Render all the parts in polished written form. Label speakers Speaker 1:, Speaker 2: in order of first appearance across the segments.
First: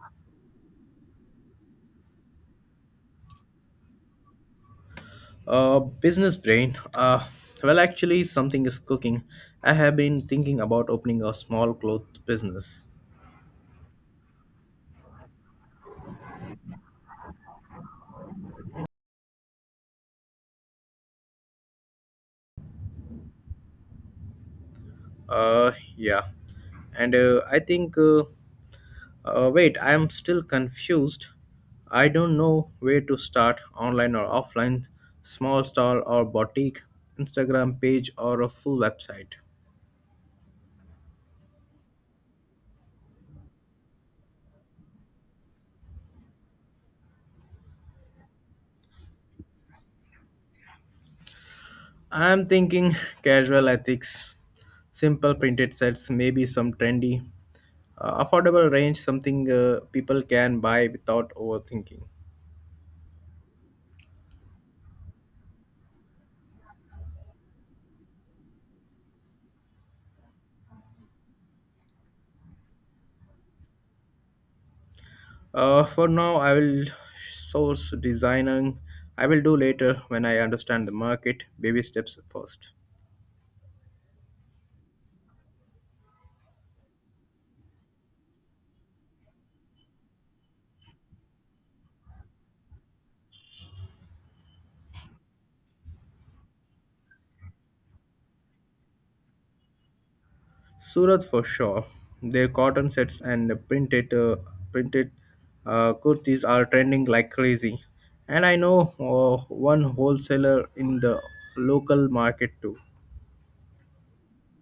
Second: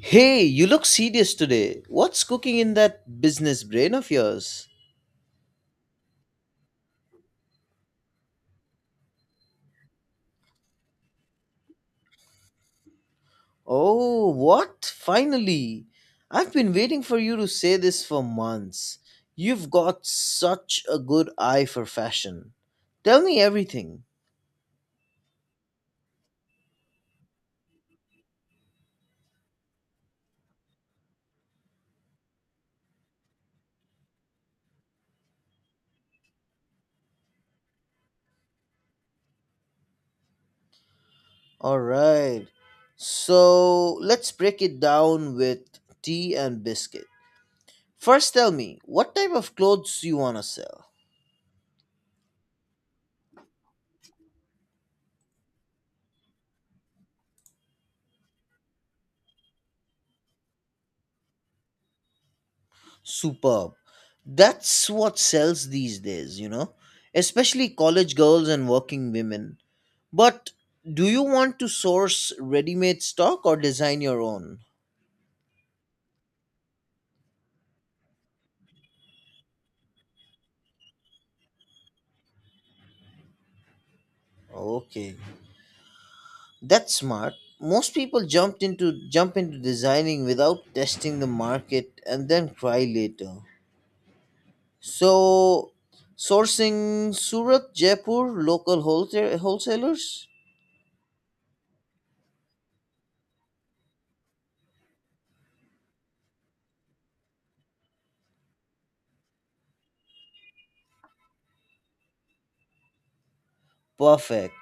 Speaker 1: Hey, you look serious today. What's cooking in that business brain of yours?
Speaker 2: Business brain. Something is cooking. I have been thinking about opening a small cloth business.
Speaker 1: Oh, what? Finally! I've been waiting for you to say this for months. You've got such a good eye for fashion. Tell me everything.
Speaker 2: Uh, yeah, and I think. Wait, I am still confused. I don't know where to start, online or offline, small stall or boutique, Instagram page or a full website.
Speaker 1: Alright. So, let's break it down with tea and biscuit. First, tell me, what type of clothes you want to sell?
Speaker 2: I'm thinking casual ethics, simple printed sets, maybe some trendy, affordable range, something people can buy without overthinking.
Speaker 1: Superb. That's what sells these days, especially college girls and working women. But do you want to source ready made stock or design your own?
Speaker 2: For now, I will source designing. I will do later when I understand the market. Baby steps first.
Speaker 1: Okay. That's smart. Most people jump into designing without testing the market and then cry later. So, sourcing Surat, Jaipur, local wholesalers?
Speaker 2: Surat for sure. Their cotton sets and printed kurtis are trending like crazy, and I know one wholesaler in the local market too.
Speaker 1: Perfect.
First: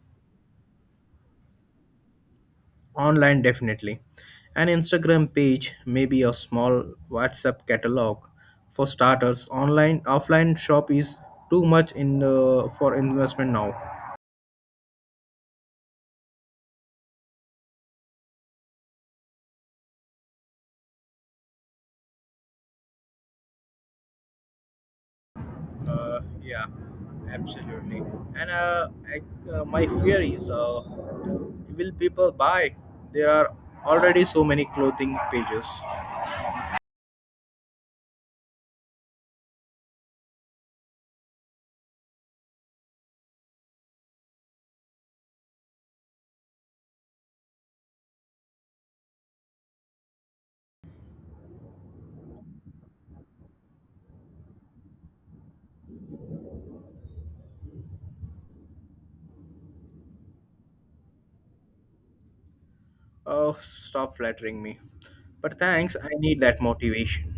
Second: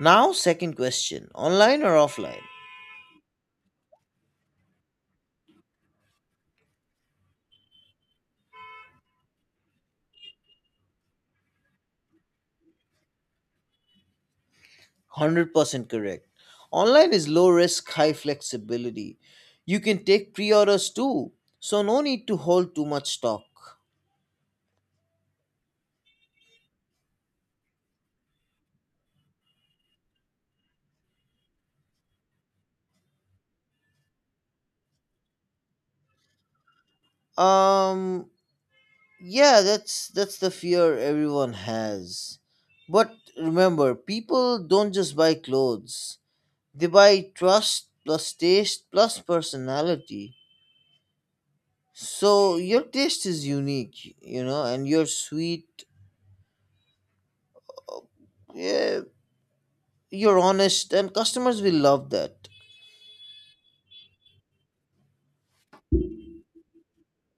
Speaker 1: Now second question. Online or offline?
Speaker 2: Online definitely. An Instagram page, maybe a small WhatsApp catalog for starters. Online offline shop is too much in for investment now.
Speaker 1: 100% correct. Online is low risk, high flexibility. You can take pre orders too, so no need to hold too much stock.
Speaker 2: Yeah, absolutely. and uh, I, my fear is, will people buy? There are already so many clothing pages.
Speaker 1: Um, yeah, that's the fear everyone has. But remember, people don't just buy clothes. They buy trust plus taste plus personality. So your taste is unique, and you're sweet, yeah, you're honest, and customers will love that.
Speaker 2: Oh, stop flattering me, but thanks, I need that motivation.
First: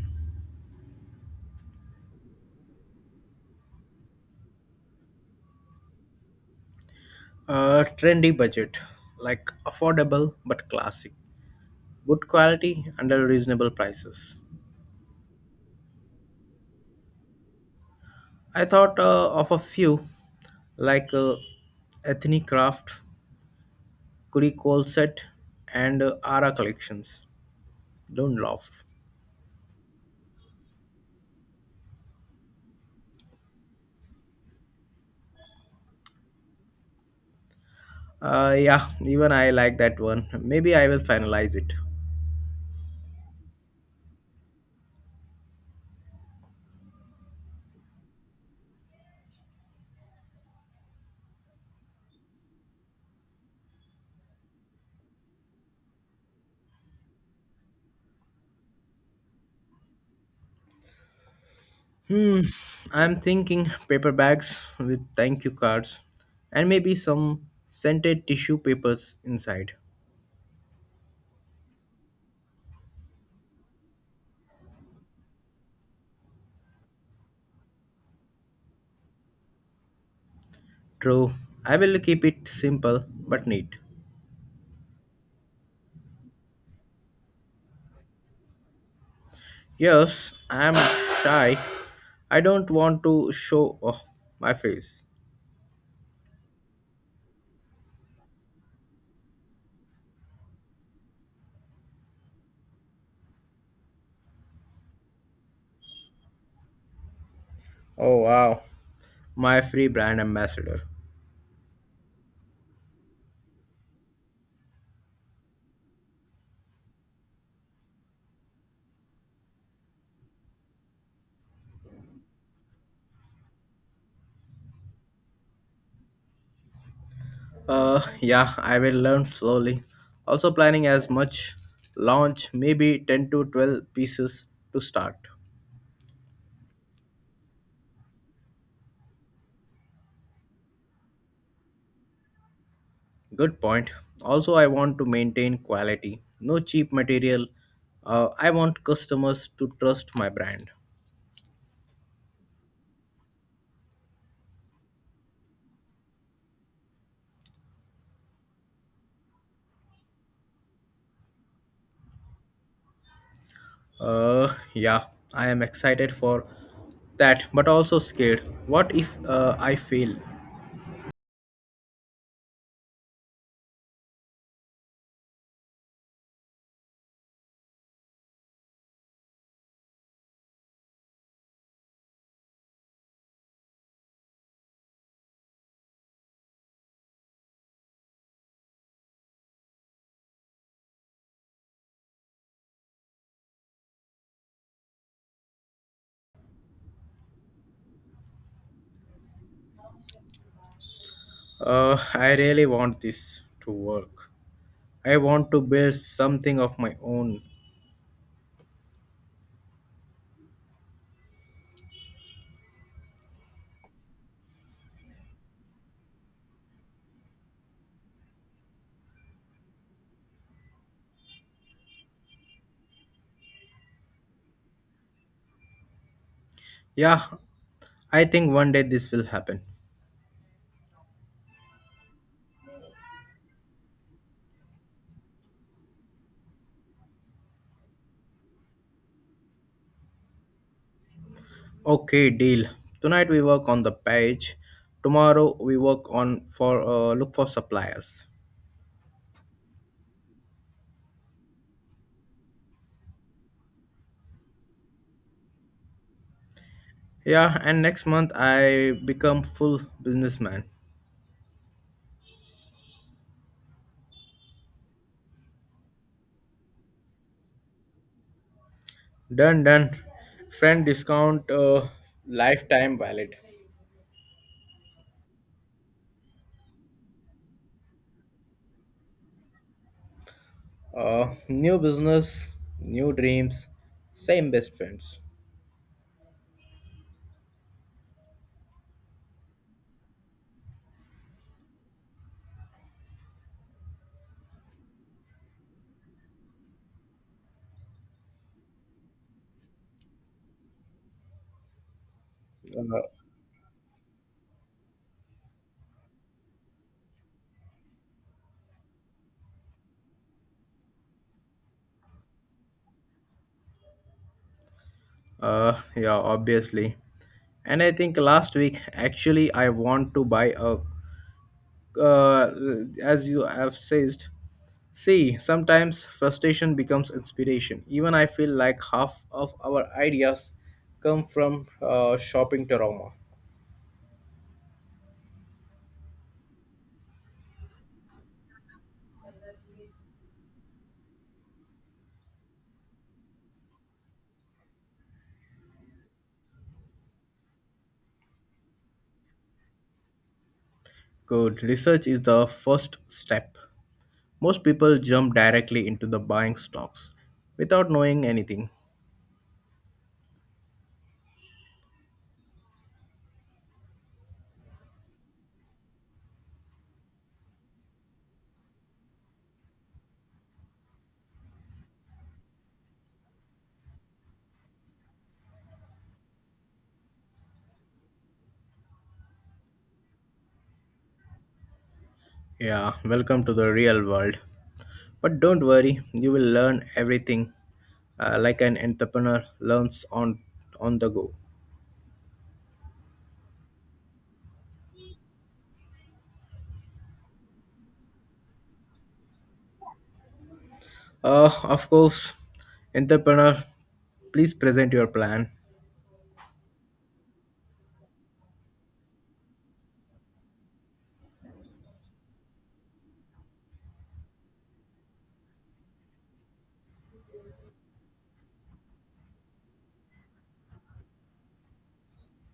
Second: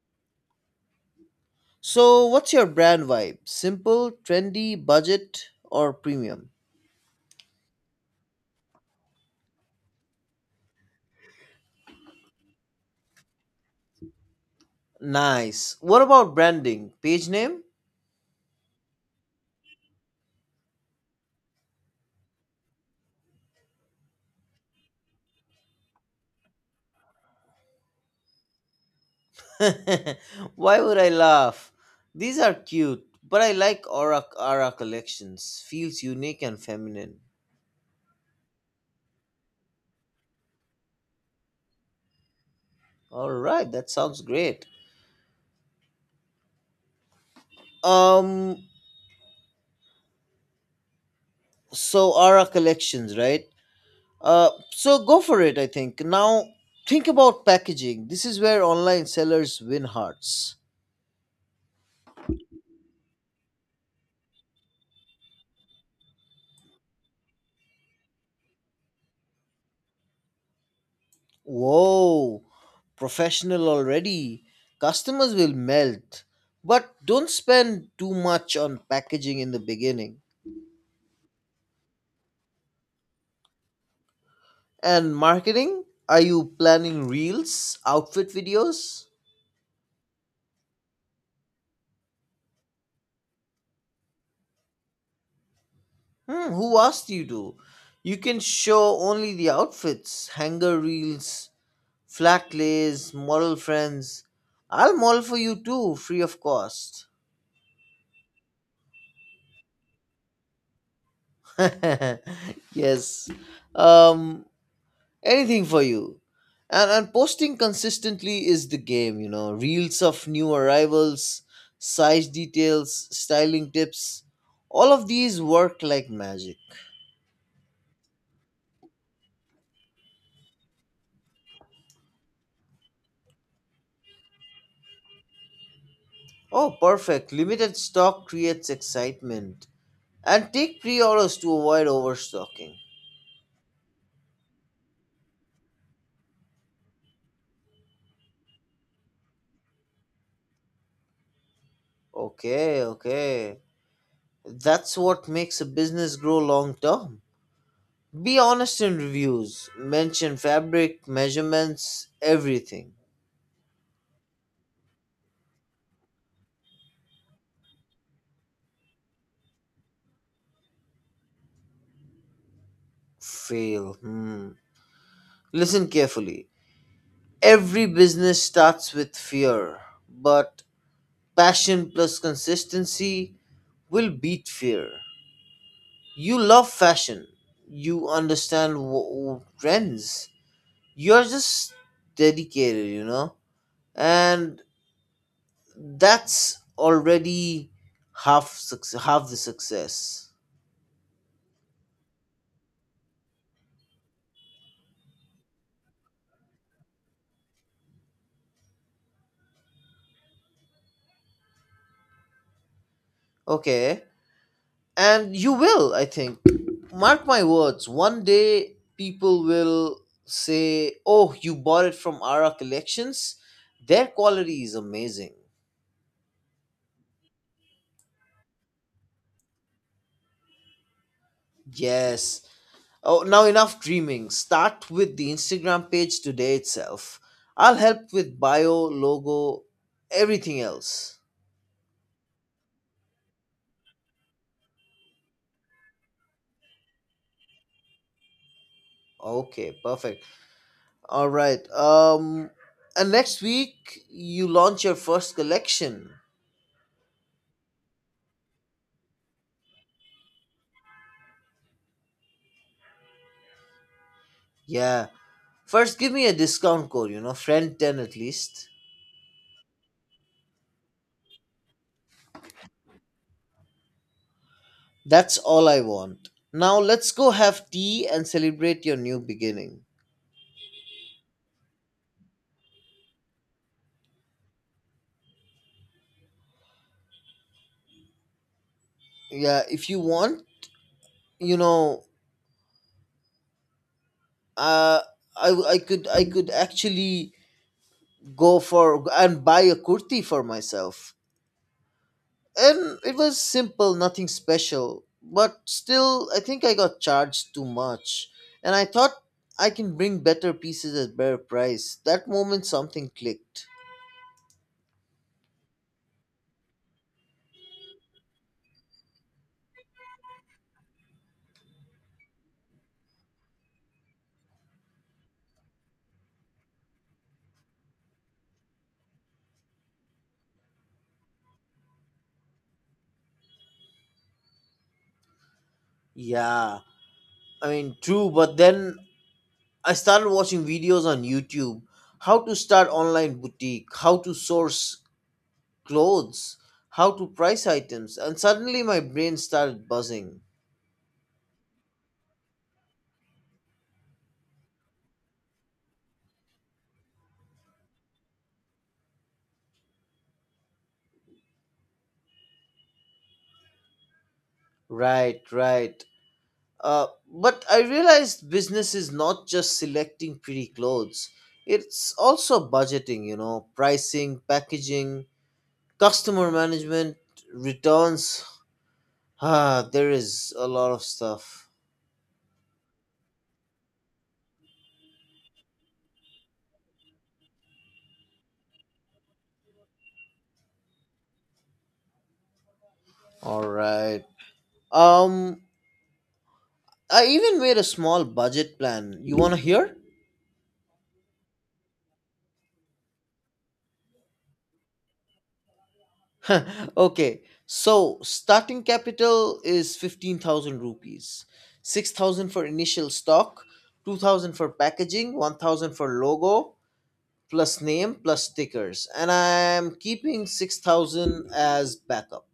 Speaker 1: So, what's your brand vibe? Simple, trendy, budget, or premium?
Speaker 2: Trendy budget, like affordable but classic, good quality and at reasonable prices.
Speaker 1: Nice. What about branding? Page name?
Speaker 2: I thought of a few, like Ethne Craft, Kuri Coal Set, and Ara Collections. Don't laugh.
Speaker 1: Why would I laugh? These are cute, but I like Aura collections. Feels unique and feminine.
Speaker 2: Yeah, even I like that one. Maybe I will finalize it.
Speaker 1: All right, that sounds great. Um, so Aura collections, right? So go for it, I think, now. Think about packaging. This is where online sellers win hearts.
Speaker 2: Hmm, I'm thinking paper bags with thank you cards and maybe some scented tissue papers inside.
Speaker 1: Whoa, professional already. Customers will melt. But don't spend too much on packaging in the beginning.
Speaker 2: True, I will keep it simple but neat.
Speaker 1: And marketing? Are you planning reels, outfit videos?
Speaker 2: Yes, I am shy. I don't want to show off my face.
Speaker 1: Hmm, who asked you to? You can show only the outfits, hanger reels, flat lays, model friends. I'll model for you too, free of cost.
Speaker 2: Oh wow, my free brand ambassador.
Speaker 1: Yes. Um, anything for you, and posting consistently is the game, reels of new arrivals, size details, styling tips, all of these work like magic.
Speaker 2: Yeah, I will learn slowly. Also planning as much launch, maybe 10 to 12 pieces to start.
Speaker 1: Oh, perfect. Limited stock creates excitement, and take pre-orders to avoid overstocking.
Speaker 2: Good point. Also, I want to maintain quality. No cheap material. I want customers to trust my brand.
Speaker 1: Okay, okay, that's what makes a business grow long term. Be honest in reviews, mention fabric measurements, everything.
Speaker 2: Yeah, I am excited for that, but also scared. What if I fail?
Speaker 1: Fail? Hmm. Listen carefully. Every business starts with fear, but passion plus consistency will beat fear. You love fashion, you understand trends, you're just dedicated, and that's already half success, half the success.
Speaker 2: I really want this to work. I want to build something of my own.
Speaker 1: Okay. And you will, I think. Mark my words, one day people will say, "Oh, you bought it from Ara Collections? Their quality is amazing."
Speaker 2: Yeah, I think one day this will happen.
Speaker 1: Yes. Oh, now enough dreaming. Start with the Instagram page today itself. I'll help with bio, logo, everything else.
Speaker 2: Okay, deal. Tonight we work on the page. Tomorrow we work on for look for suppliers.
Speaker 1: Okay, perfect. All right. And next week you launch your first collection.
Speaker 2: Yeah, and next month I become full businessman.
Speaker 1: Yeah. First, give me a discount code, friend 10 at least.
Speaker 2: Done, done. Friend discount, lifetime valid.
Speaker 1: That's all I want. Now, let's go have tea and celebrate your new beginning.
Speaker 2: New business, new dreams, same best friends.
Speaker 1: Yeah, if you want, you know, uh, I, w- I could actually go for and buy a kurti for myself. And
Speaker 2: Uh,
Speaker 1: it was simple, nothing special, but still I think I got charged too much. And I thought I can bring better pieces at better price. That moment something clicked.
Speaker 2: yeah, obviously. And I think last week, actually, I want to buy a. Uh, as you have said, see, sometimes frustration becomes inspiration. Even I feel like half of our ideas come from shopping trauma.
Speaker 1: Yeah, I mean, true, but then I started watching videos on YouTube, how to start online boutique, how to source clothes, how to price items, and suddenly my brain started buzzing.
Speaker 2: Good. Research is the first step. Most people jump directly into the buying stocks without knowing anything.
Speaker 1: Right, right. But I realized business is not just selecting pretty clothes, it's also budgeting, pricing, packaging, customer management, returns. Ah, there is a lot of stuff.
Speaker 2: Yeah, welcome to the real world. But don't worry, you will learn everything, like an entrepreneur learns on the go.
Speaker 1: All right. Um, I even made a small budget plan. You want to hear?
Speaker 2: Of course, entrepreneur, please present your plan.
Speaker 1: Okay. So, starting capital is 15,000 rupees. 6,000 for initial stock, 2,000 for packaging, 1,000 for logo, plus name, plus stickers. And I'm keeping 6,000 as backup.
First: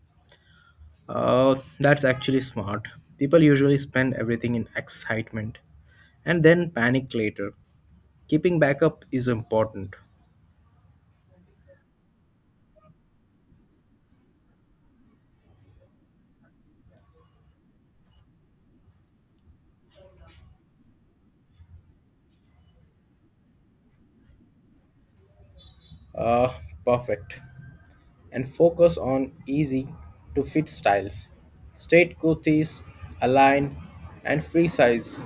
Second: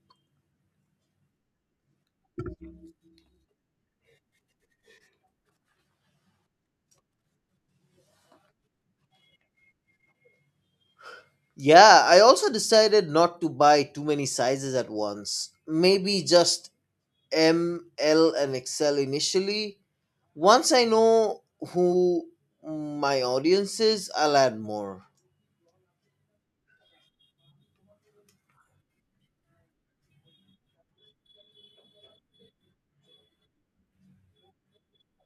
Speaker 2: Uh, that's actually smart. People usually spend everything in excitement and then panic later. Keeping backup is important.
Speaker 1: Yeah, I also decided not to buy too many sizes at once. Maybe just M, L, and XL initially. Once I know who my audience is, I'll add more.
Speaker 2: Uh, Perfect. And focus on easy to fit styles. Straight kurtis, align, and free size.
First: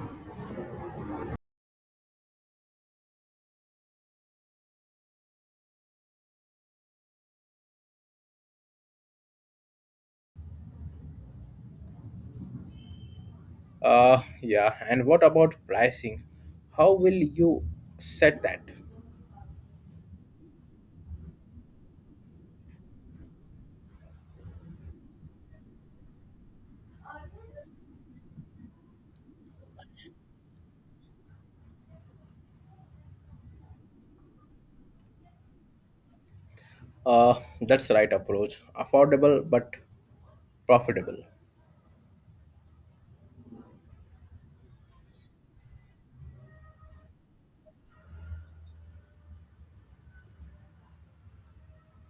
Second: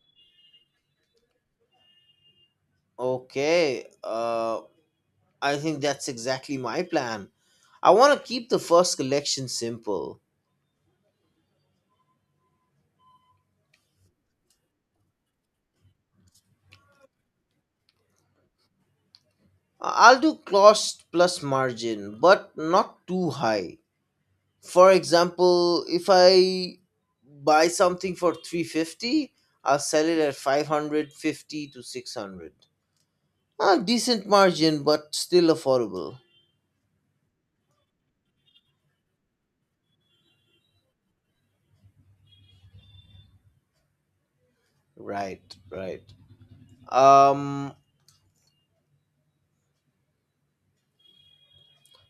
Speaker 1: Okay, I think that's exactly my plan. I want to keep the first collection simple.
Speaker 2: Yeah, and what about pricing? How will you set that?
Speaker 1: I'll do cost plus margin, but not too high. For example, if I buy something for 350, I'll sell it at 550 to 600. A decent margin, but still affordable.
Speaker 2: That's right approach. Affordable but profitable.
Speaker 1: Right, right. Um,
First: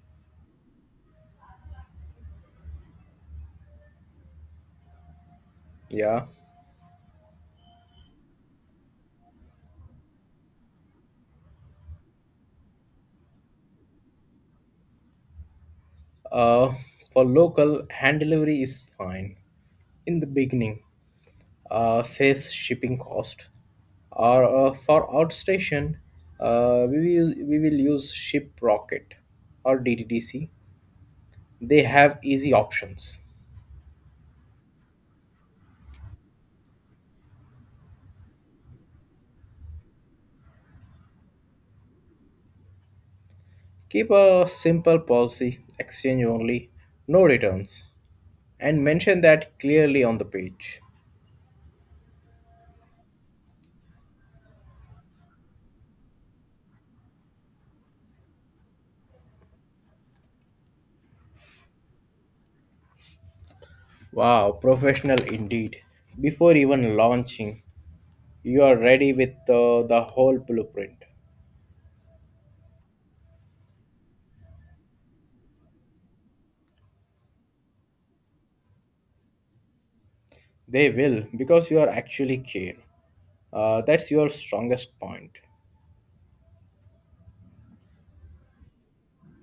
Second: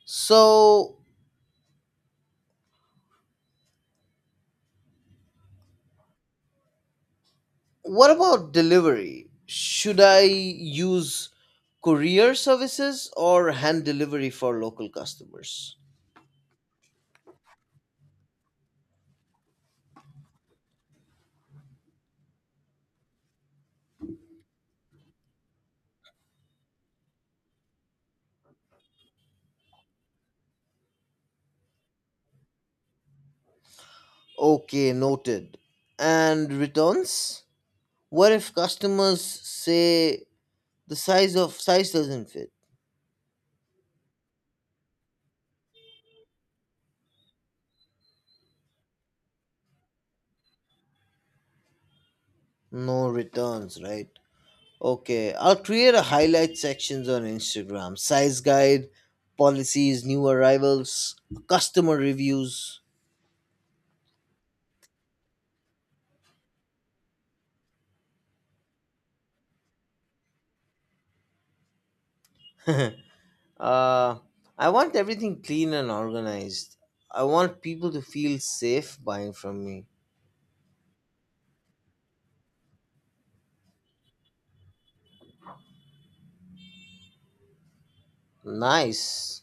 Speaker 1: So,
Speaker 2: Yeah.
Speaker 1: what about delivery? Should I use courier services or hand delivery for local customers?
Speaker 2: Uh, for local, hand delivery is fine in the beginning, saves shipping cost. Or for outstation, we will use Shiprocket or DTDC. They have easy options.
Speaker 1: Okay, noted. And returns? What if customers say the size of size doesn't fit?
Speaker 2: Keep a simple policy, exchange only, no returns, and mention that clearly on the page.
Speaker 1: No returns, right? Okay, I'll create a highlight sections on Instagram. Size guide, policies, new arrivals, customer reviews.
Speaker 2: Wow, professional indeed. Before even launching, you are ready with the whole blueprint.
Speaker 1: Uh, I want everything clean and organized. I want people to feel safe buying from me.
Speaker 2: They will, because you are actually care. That's your strongest point.
Speaker 1: Nice.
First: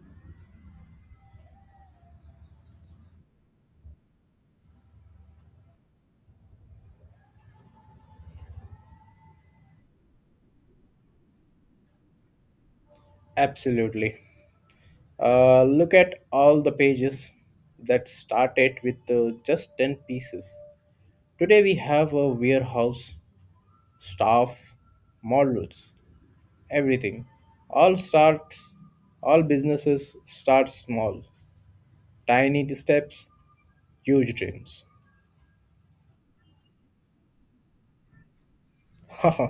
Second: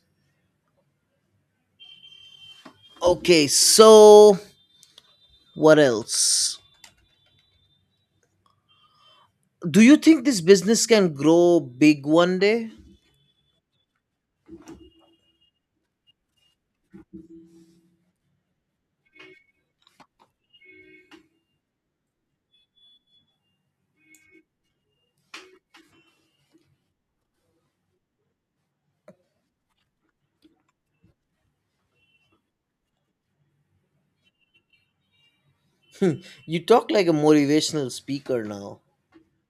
Speaker 1: Okay, so what else? Do you think this business can grow big one day?
Speaker 2: Absolutely. Look at all the pages that started with just 10 pieces. Today we have a warehouse, staff, models, everything. All starts, all businesses start small. Tiny steps, huge dreams.
Speaker 1: You talk like a motivational speaker now.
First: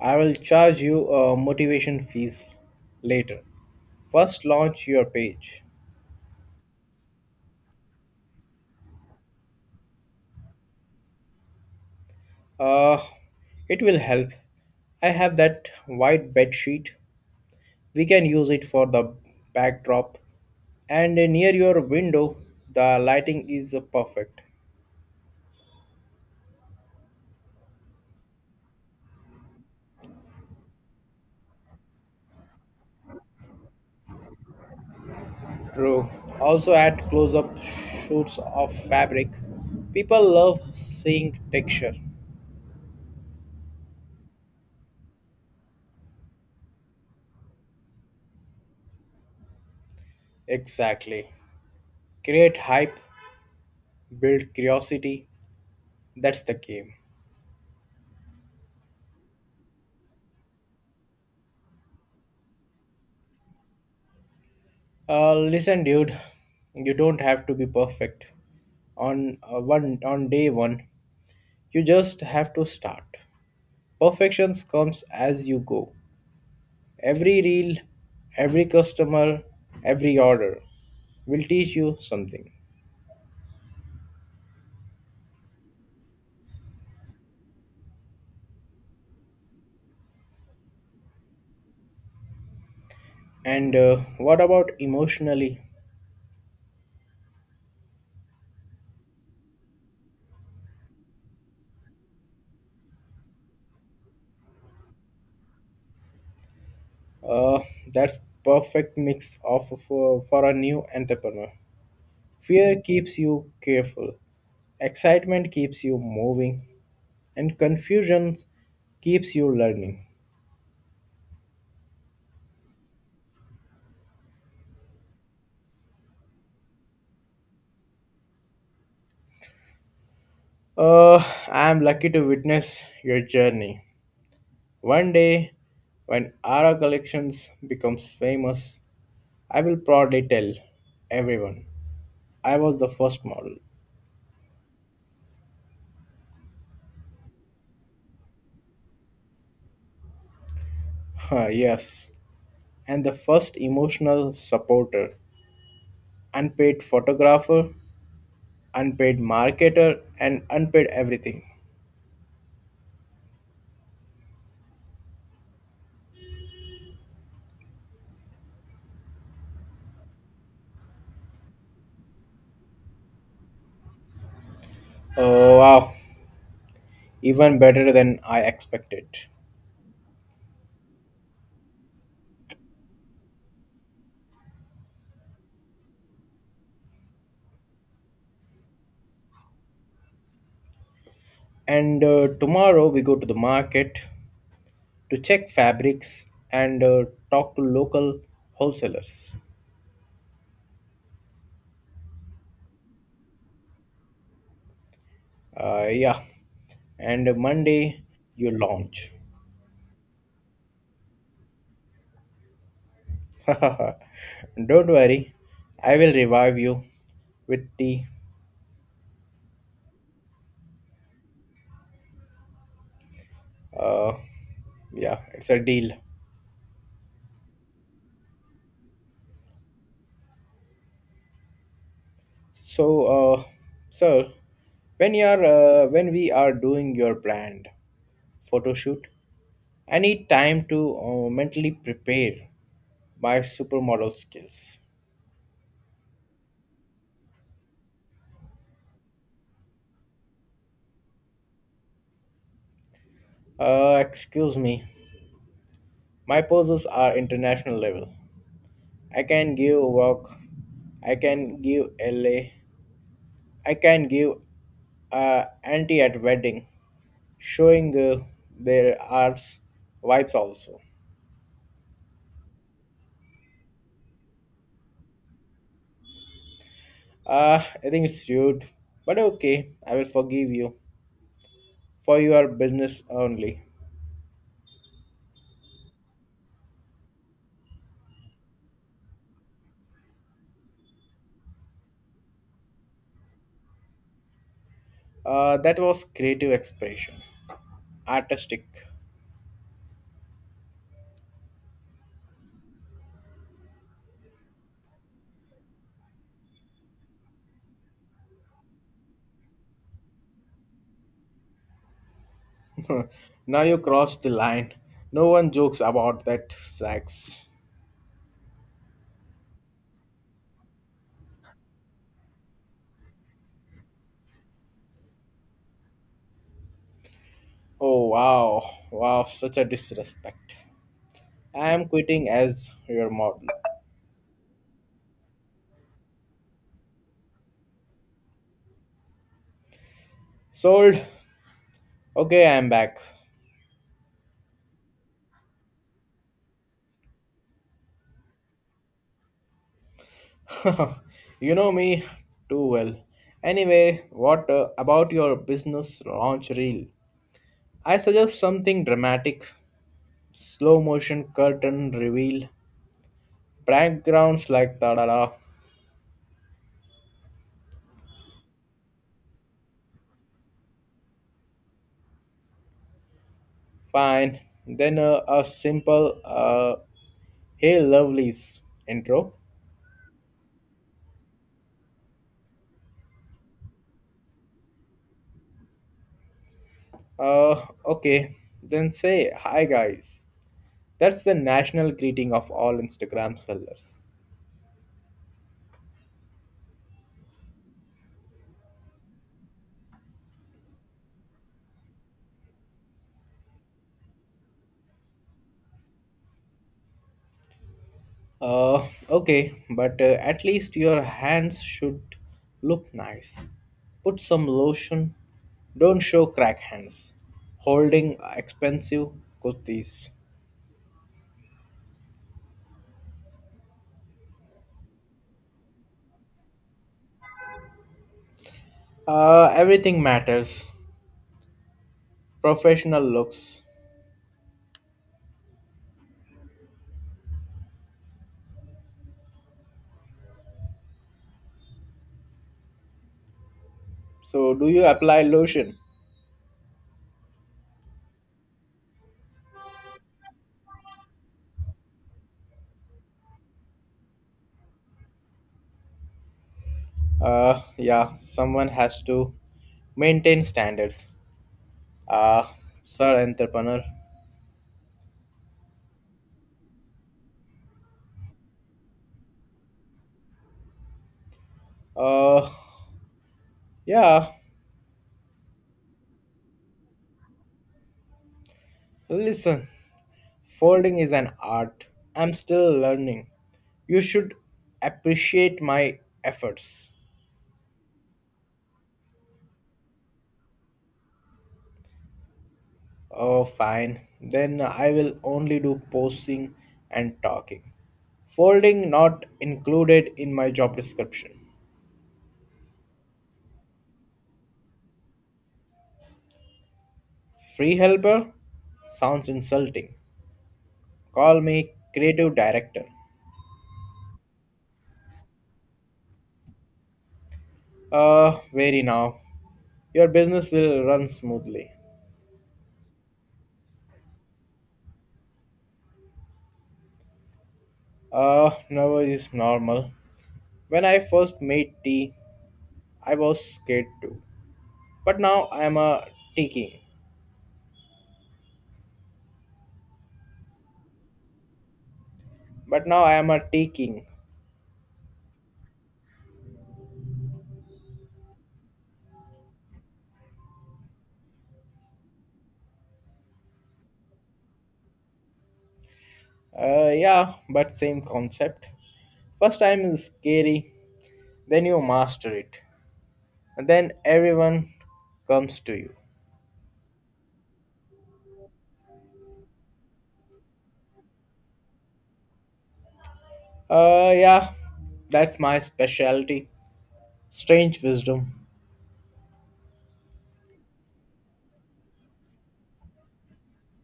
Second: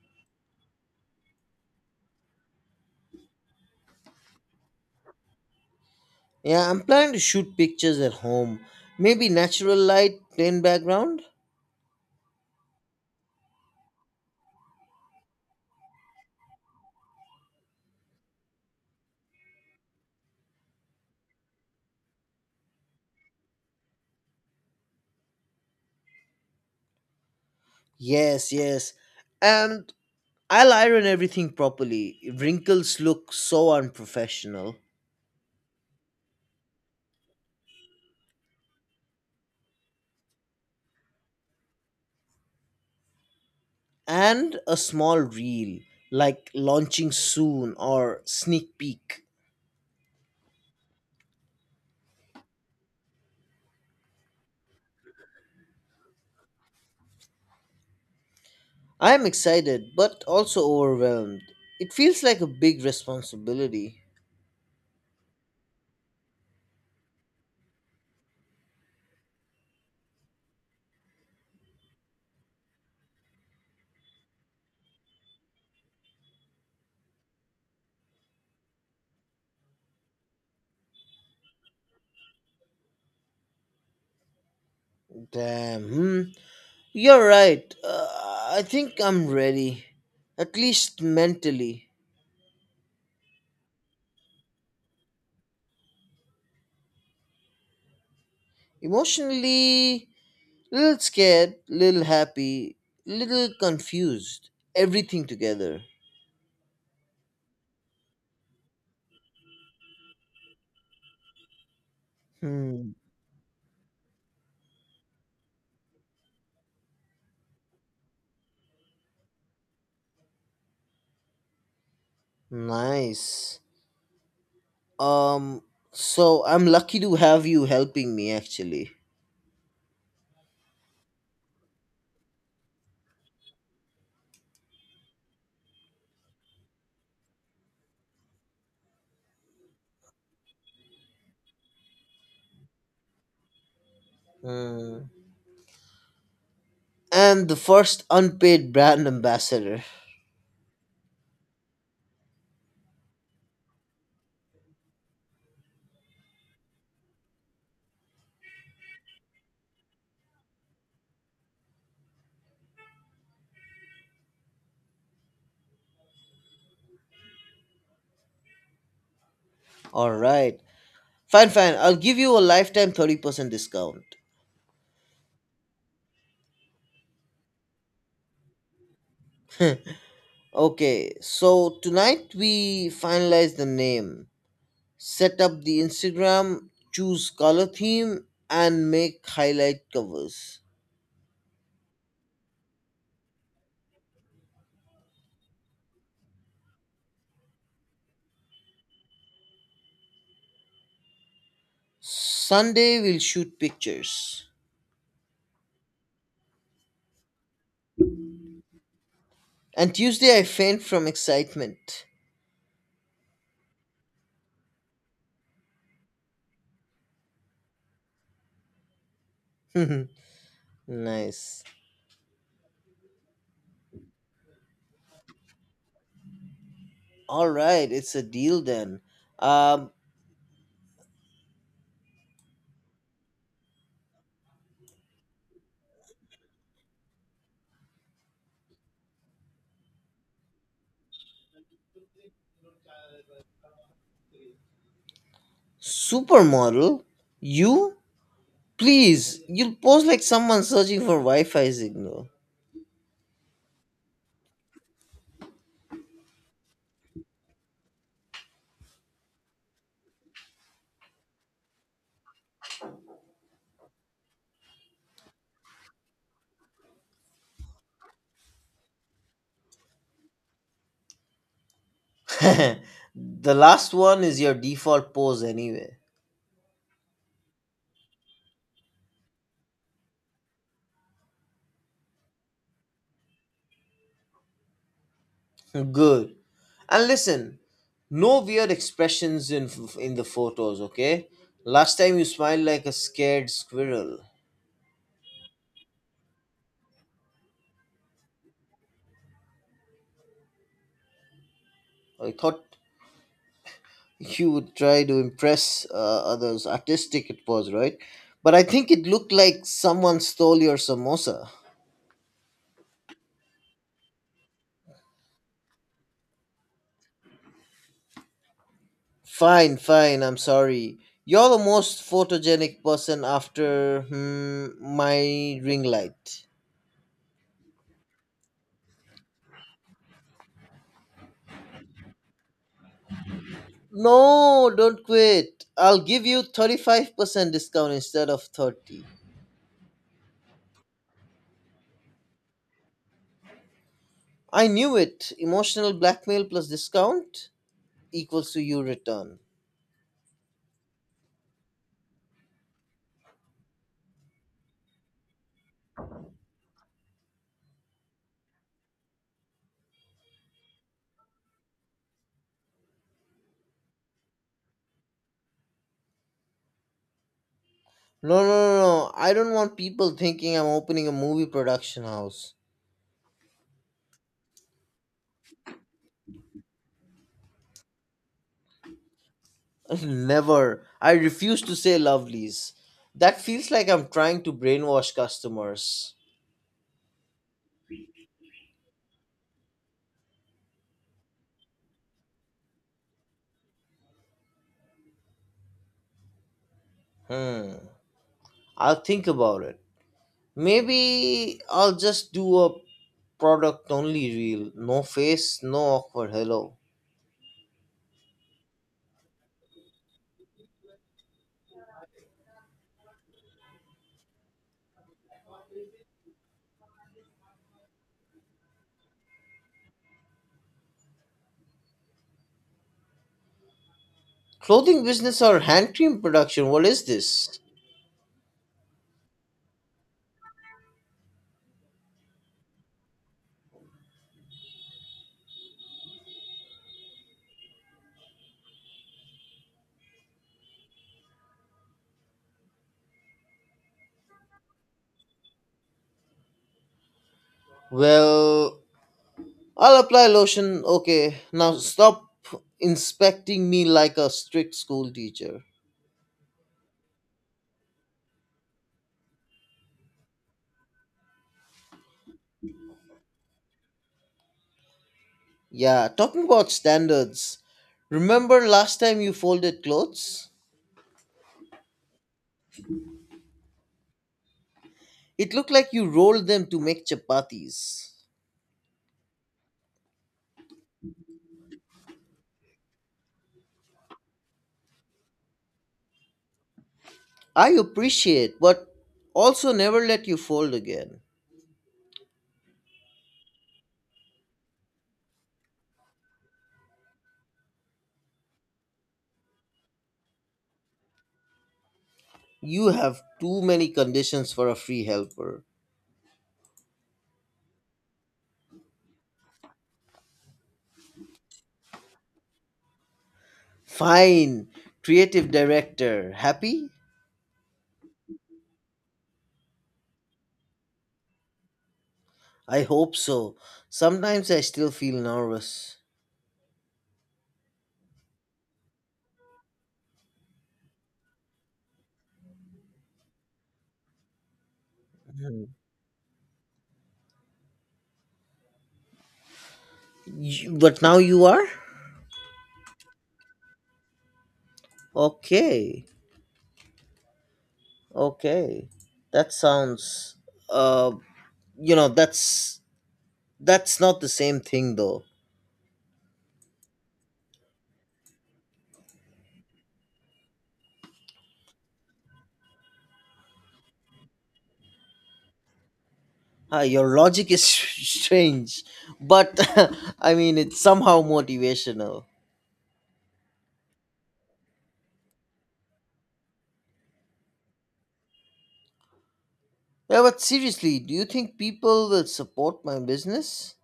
Speaker 2: I will charge you a motivation fees later. First, launch your page.
Speaker 1: Yeah, I'm planning to shoot pictures at home. Maybe natural light, plain background?
Speaker 2: Uh, it will help. I have that white bed sheet. We can use it for the backdrop. And near your window, the lighting is perfect.
Speaker 1: Yes, yes. And I'll iron everything properly. Wrinkles look so unprofessional.
Speaker 2: True. Also, add close up shoots of fabric. People love seeing texture.
Speaker 1: And a small reel, like launching soon or sneak peek.
Speaker 2: Exactly. Create hype, build curiosity. That's the game.
Speaker 1: I am excited but also overwhelmed. It feels like a big responsibility.
Speaker 2: Listen, dude, you don't have to be perfect on day one. You just have to start. Perfections comes as you go. Every reel, every customer, every order will teach you something.
Speaker 1: Damn. Hmm. You're right. I think I'm ready. At least mentally.
Speaker 2: And what about emotionally?
Speaker 1: Emotionally, little scared, little happy, little confused. Everything together.
Speaker 2: Uh, that's perfect mix for a new entrepreneur. Fear
Speaker 1: Hmm.
Speaker 2: keeps you careful. Excitement keeps you moving. And confusions keeps you learning.
Speaker 1: Nice. Um, so I'm lucky to have you helping me actually.
Speaker 2: Uh, I am lucky to witness your journey. One day, when Ara Collections becomes famous, I will proudly tell everyone I was the first model.
Speaker 1: Hmm. And the first unpaid brand ambassador.
Speaker 2: Yes, and the first emotional supporter, unpaid photographer, unpaid marketer, and unpaid everything.
Speaker 1: All right. Fine, fine. I'll give you a lifetime 30% discount.
Speaker 2: Oh wow, even better than I expected.
Speaker 1: Okay, so tonight we finalize the name, set up the Instagram, choose color theme, and make highlight covers.
Speaker 2: And tomorrow we go to the market to check fabrics and talk to local wholesalers.
Speaker 1: Sunday we'll shoot pictures.
Speaker 2: Yeah, and Monday you launch.
Speaker 1: And Tuesday I faint from excitement.
Speaker 2: Don't worry, I will revive you with tea.
Speaker 1: Nice.
Speaker 2: Uh, yeah, it's a deal.
Speaker 1: All right, it's a deal then. Um,
Speaker 2: So, uh, sir, when we are doing your brand photo shoot, I need time to mentally prepare my supermodel skills.
Speaker 1: supermodel, you, please, you pose like someone searching for Wi-Fi signal.
Speaker 2: Excuse me. My poses are international level. I can give walk, I can give LA, I can give anti at wedding, showing their arts vibes also.
Speaker 1: The last one is your default pose anyway.
Speaker 2: I think it's rude, but okay, I will forgive you for your business only.
Speaker 1: Good. And listen, no weird expressions in the photos, okay? Last time you smiled like a scared squirrel.
Speaker 2: That was creative expression, artistic.
Speaker 1: I thought he would try to impress others. Artistic it was, right? But I think it looked like someone stole your samosa.
Speaker 2: Now you crossed the line. No one jokes about that, Snacks.
Speaker 1: Fine, fine, I'm sorry. You're the most photogenic person after, my ring light.
Speaker 2: Oh wow, wow, such a disrespect. I am quitting as your model.
Speaker 1: No, don't quit. I'll give you 35% discount instead of 30.
Speaker 2: Sold. Okay, I am back.
Speaker 1: I knew it. Emotional blackmail plus discount equals to you return.
Speaker 2: You know me too well. Anyway, what about your business launch reel? I suggest something dramatic, slow motion curtain reveal, backgrounds like da da da.
Speaker 1: No, no, no, no. I don't want people thinking I'm opening a movie production house.
Speaker 2: Fine. Then a simple, "Hey lovelies" intro.
Speaker 1: Never. I refuse to say lovelies. That feels like I'm trying to brainwash customers.
Speaker 2: Okay. Then say "Hi guys." That's the national greeting of all Instagram sellers.
Speaker 1: Hmm. I'll think about it. Maybe I'll just do a product only reel. No face, no awkward hello.
Speaker 2: Uh, okay, but at least your hands should look nice. Put some lotion. Don't show crack hands. Holding expensive kurtis.
Speaker 1: Clothing business or hand cream production? What is this?
Speaker 2: Everything matters. Professional looks. So, do you apply lotion?
Speaker 1: Well, I'll apply lotion. Okay, now stop inspecting me like a strict school teacher.
Speaker 2: Yeah, someone has to maintain standards. Uh, Sir, entrepreneur.
Speaker 1: Yeah, talking about standards. Remember last time you folded clothes?
Speaker 2: Uh, yeah,
Speaker 1: It looked like you rolled them to make chapatis.
Speaker 2: listen. Folding is an art. I'm still learning. You should appreciate my efforts.
Speaker 1: I appreciate, but also never let you fold again.
Speaker 2: Oh, fine. Then I will only do posing and talking. Folding not included in my job description.
Speaker 1: You have too many conditions for a free helper.
Speaker 2: Free helper? Sounds insulting. Call me creative director.
Speaker 1: Fine, creative director. Happy?
Speaker 2: Very now. Your business will run smoothly.
Speaker 1: I hope so. Sometimes I still feel nervous.
Speaker 2: Nervous is normal. When I first made tea, I was scared too. But now I
Speaker 1: Hmm.
Speaker 2: am a tea king.
Speaker 1: But now you are?
Speaker 2: But now I am a tea king.
Speaker 1: Okay, okay. That sounds, uh, you know that's that's not the same thing, though.
Speaker 2: Yeah, but same concept. First time is scary, then you master it, and then everyone comes to you.
Speaker 1: Your logic is strange, but I mean, it's somehow motivational.
Speaker 2: Yeah, that's my specialty. Strange wisdom,
Speaker 1: Yeah, but seriously, do you think people will support my business?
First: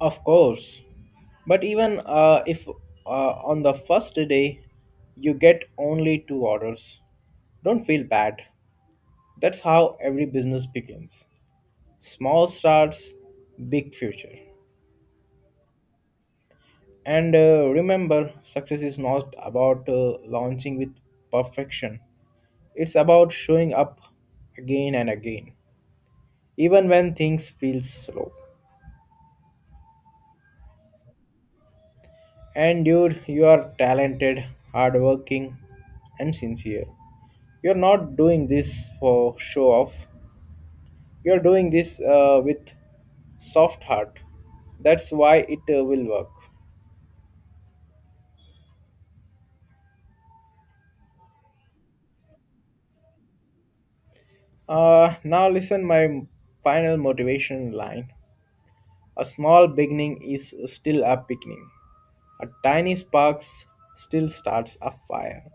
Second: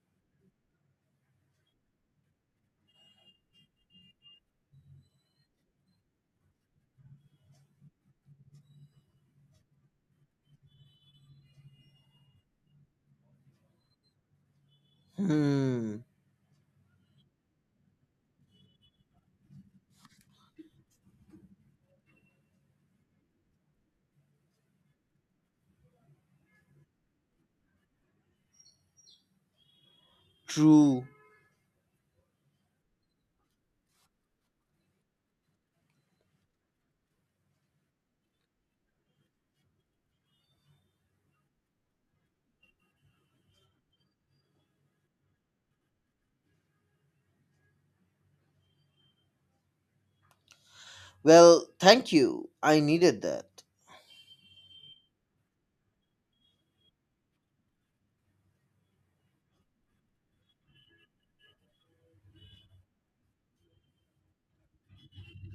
Speaker 2: of course. But even if on the first day you get only two orders, don't feel bad. That's how every business begins. Small starts, big future.
Speaker 1: Hmm.
Speaker 2: And remember, success is not about launching with perfection, it's about showing up again and again, even when things feel slow.
Speaker 1: True.
Speaker 2: And dude, you are talented, hardworking, and sincere. You're not doing this for show off, you're doing this with soft heart. That's why it will work.
Speaker 1: Well, thank you, I needed that.
Speaker 2: Now listen my final motivation line. A small beginning is still a beginning. A tiny spark still starts a fire.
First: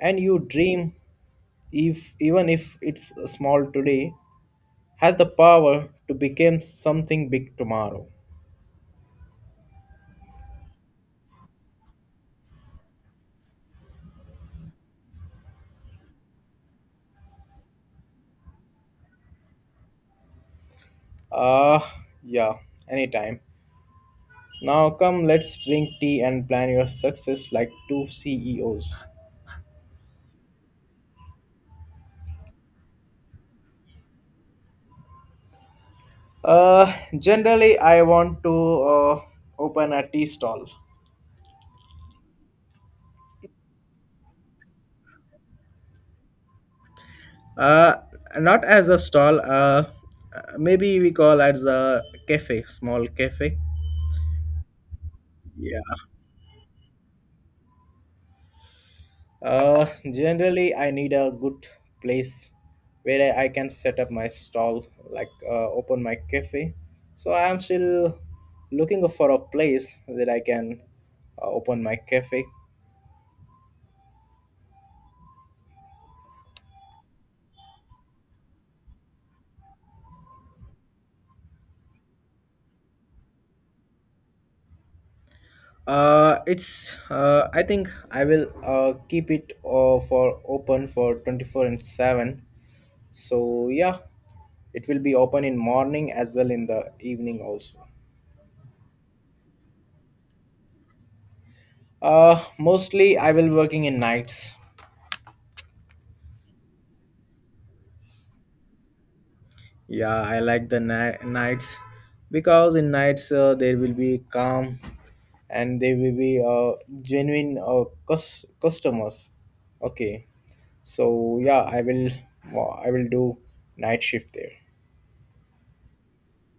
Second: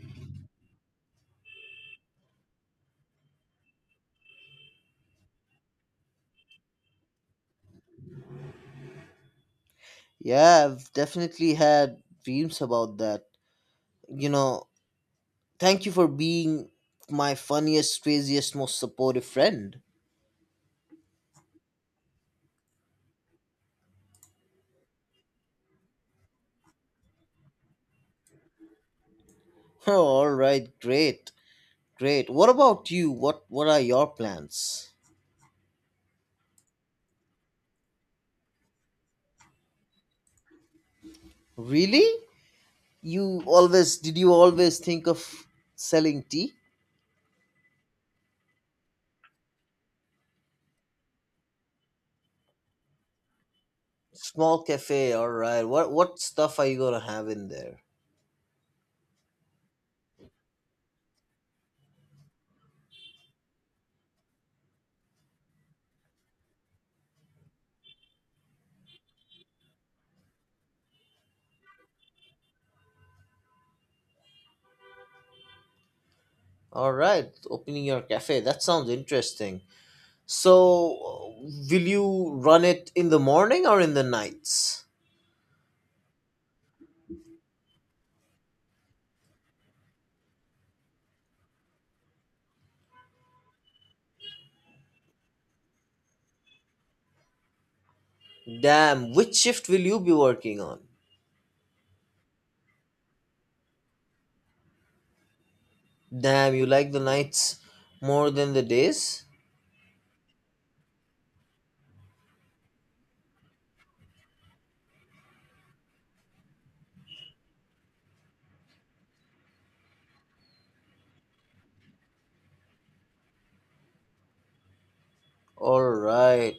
Speaker 2: And your dream, if even if it's small today, has the power to become something big tomorrow.
Speaker 1: Yeah, I've definitely had dreams about that, you know thank you for being my funniest, craziest, most supportive friend.
Speaker 2: Uh yeah, anytime. Now come, let's drink tea and plan your success like two CEOs.
Speaker 1: All right, great. Great. What about you? What are your plans?
Speaker 2: Generally I want to uh, open a tea stall.
Speaker 1: Really? You always think of selling tea?
Speaker 2: Uh, Not as a stall. Maybe we call as a cafe, small cafe.
Speaker 1: Small cafe, all right.
Speaker 2: Yeah.
Speaker 1: What stuff are you going to have in there?
Speaker 2: Generally, I need a good place where I can set up my stall, like open my cafe. So I am still looking for a place that I can open my cafe.
Speaker 1: All right, opening your cafe. That sounds interesting. So, will you run it in the morning or in the nights?
Speaker 2: It's. I think I will keep it for open for 24 and seven. So yeah, it will be open in morning as well in the evening also.
Speaker 1: Damn, which shift will you be working on?
Speaker 2: Mostly I will working in nights.
Speaker 1: Damn, you like the nights more than the days?
Speaker 2: Yeah, I like the nights, because in nights there will be calm, and there will be genuine customers. Okay, so yeah, I will do night shift there.
Speaker 1: All right.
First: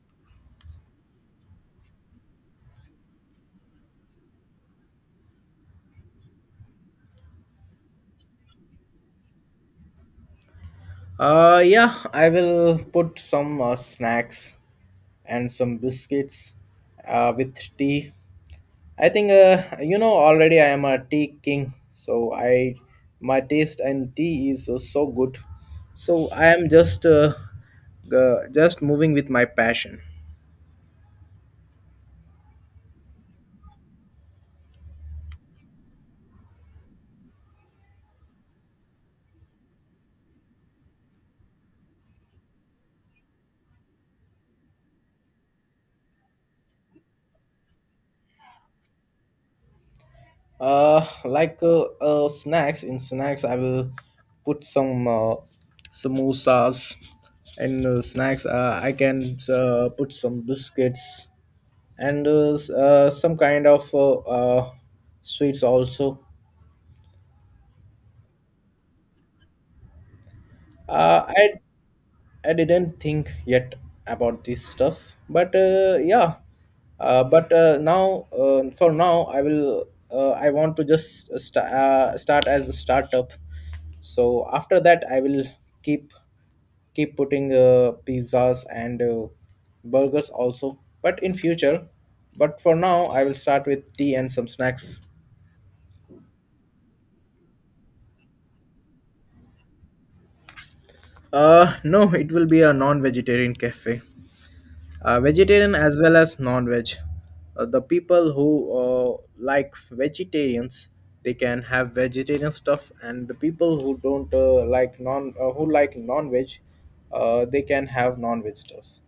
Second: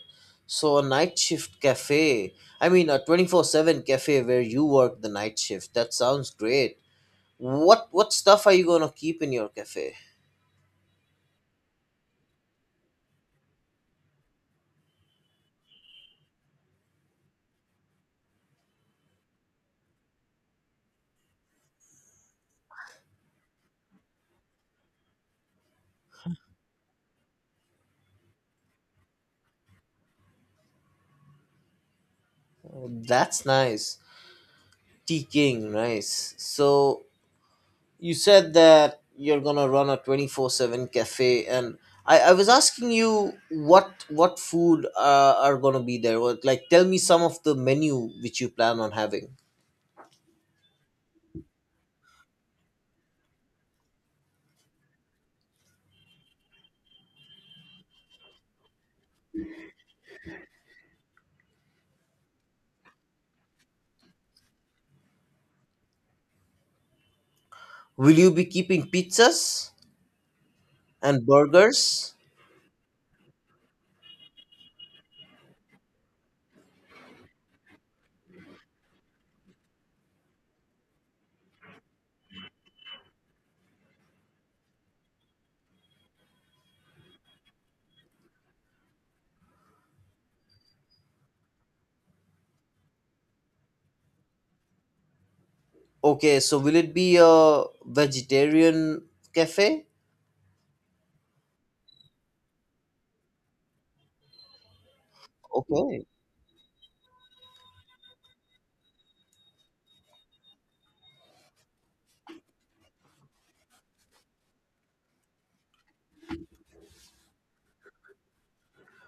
Speaker 1: So a night shift cafe. I mean, a 24/7 cafe where you work the night shift. That sounds great. What stuff are you going to keep in your cafe?
Speaker 2: Yeah, I will put some snacks and some biscuits with tea. I think, you know, already I am a tea king, so I my taste in tea is so good. So I am just just moving with my passion.
Speaker 1: Oh, that's nice. Tea King, nice. So you said that you're going to run a 24/7 cafe, and I was asking you what food are going to be there. What, like, tell me some of the menu which you plan on having.
Speaker 2: Like snacks in snacks, I will put some samosas and snacks. I can put some biscuits and some kind of sweets also.
Speaker 1: Will you be keeping pizzas
Speaker 2: Uh,
Speaker 1: and
Speaker 2: I
Speaker 1: burgers?
Speaker 2: I didn't think yet about this stuff, but yeah. For now, I will. I want to just start as a startup. So after that, I will keep keep putting pizzas and burgers also. But in future, but for now, I will start with tea and some snacks.
Speaker 1: Okay, so will it be a vegetarian cafe?
Speaker 2: No, it will be a non-vegetarian cafe. Vegetarian as
Speaker 1: Okay.
Speaker 2: well as non-veg. The people who like vegetarians, they can have vegetarian stuff, and the people who don't who like non-veg, they can have non-veg stuffs.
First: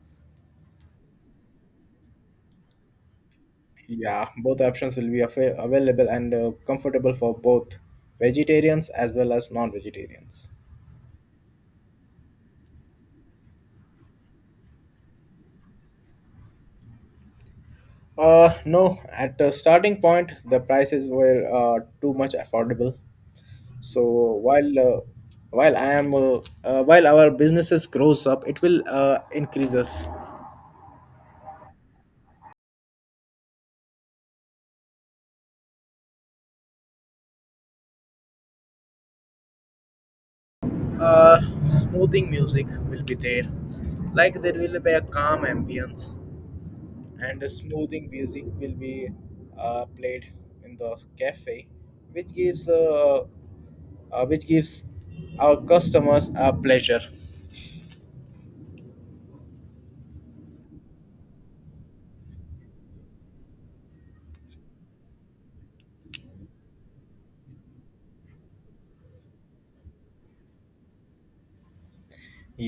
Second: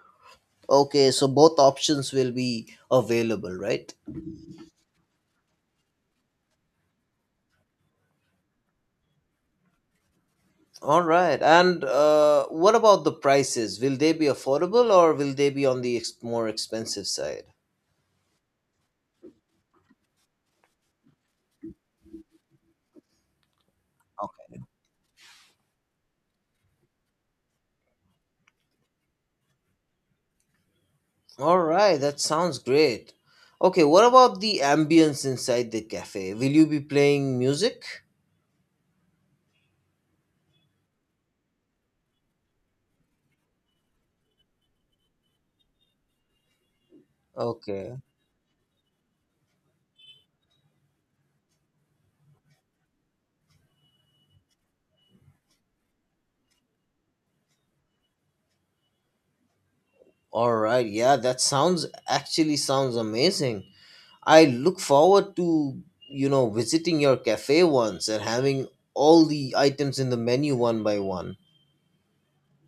Speaker 1: Okay, so both options will be available, right?
Speaker 2: Yeah, both options will be available and comfortable for both vegetarians as well as non-vegetarians.
Speaker 1: All right. And what about the prices? Will they be affordable, or will they be on the more expensive side?
Speaker 2: No, at the starting point, the prices were too much affordable. So
Speaker 1: Okay.
Speaker 2: while uh, while I am while our businesses grows up, it will increase us.
Speaker 1: All right, that sounds great. Okay, what about the ambience inside the cafe? Will you be playing music?
Speaker 2: Smoothing music will be there, like there will be a calm ambience, and the
Speaker 1: Okay.
Speaker 2: smoothing music will be played in the cafe, which gives uh, which gives our customers a pleasure.
Speaker 1: All right. Yeah, that sounds actually sounds amazing. I look forward to, visiting your cafe once and having all the items in the menu one by one.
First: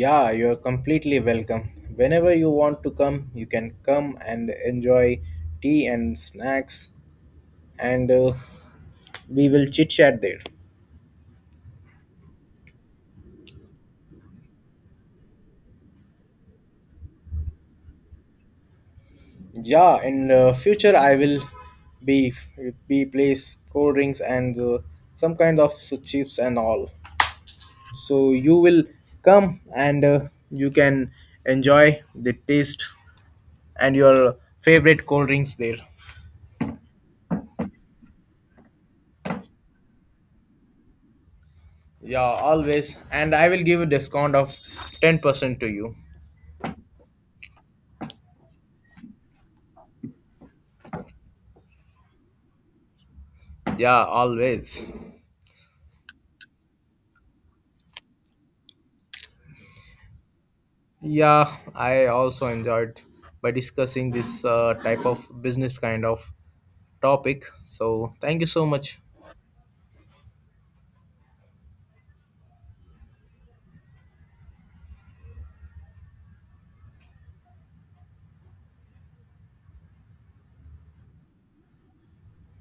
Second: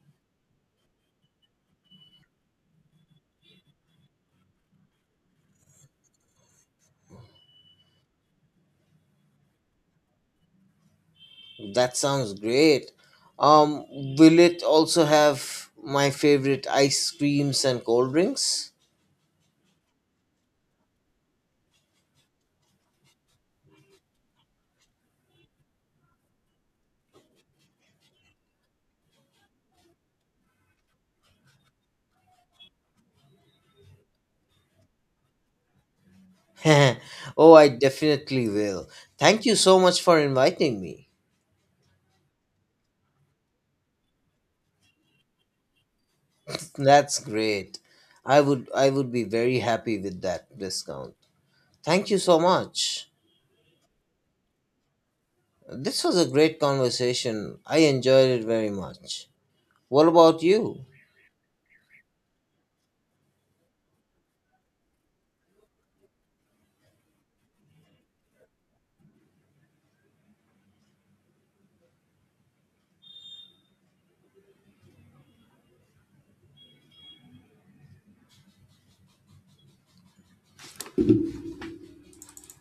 Speaker 2: Yeah, you're completely welcome. Whenever you want to come, you can come and enjoy tea and snacks, and we will chit chat there.
Speaker 1: That sounds great. Um, will it also have my favorite ice creams and cold drinks?
Speaker 2: Yeah, in future I will be be place cold drinks and some kind of s- chips and all. So you will come and you can enjoy the taste and your favorite cold drinks there.
Speaker 1: Oh, I definitely will. Thank you so much for inviting me.
Speaker 2: Yeah, always. And I will give a discount of 10% to you.
Speaker 1: That's great. I would be very happy with that discount. Thank you so much.
Speaker 2: Yeah, always.
Speaker 1: This was a great conversation. I enjoyed it very much. What about you?
Speaker 2: Yeah, I also enjoyed by discussing this type of business kind of topic. So, thank you so much.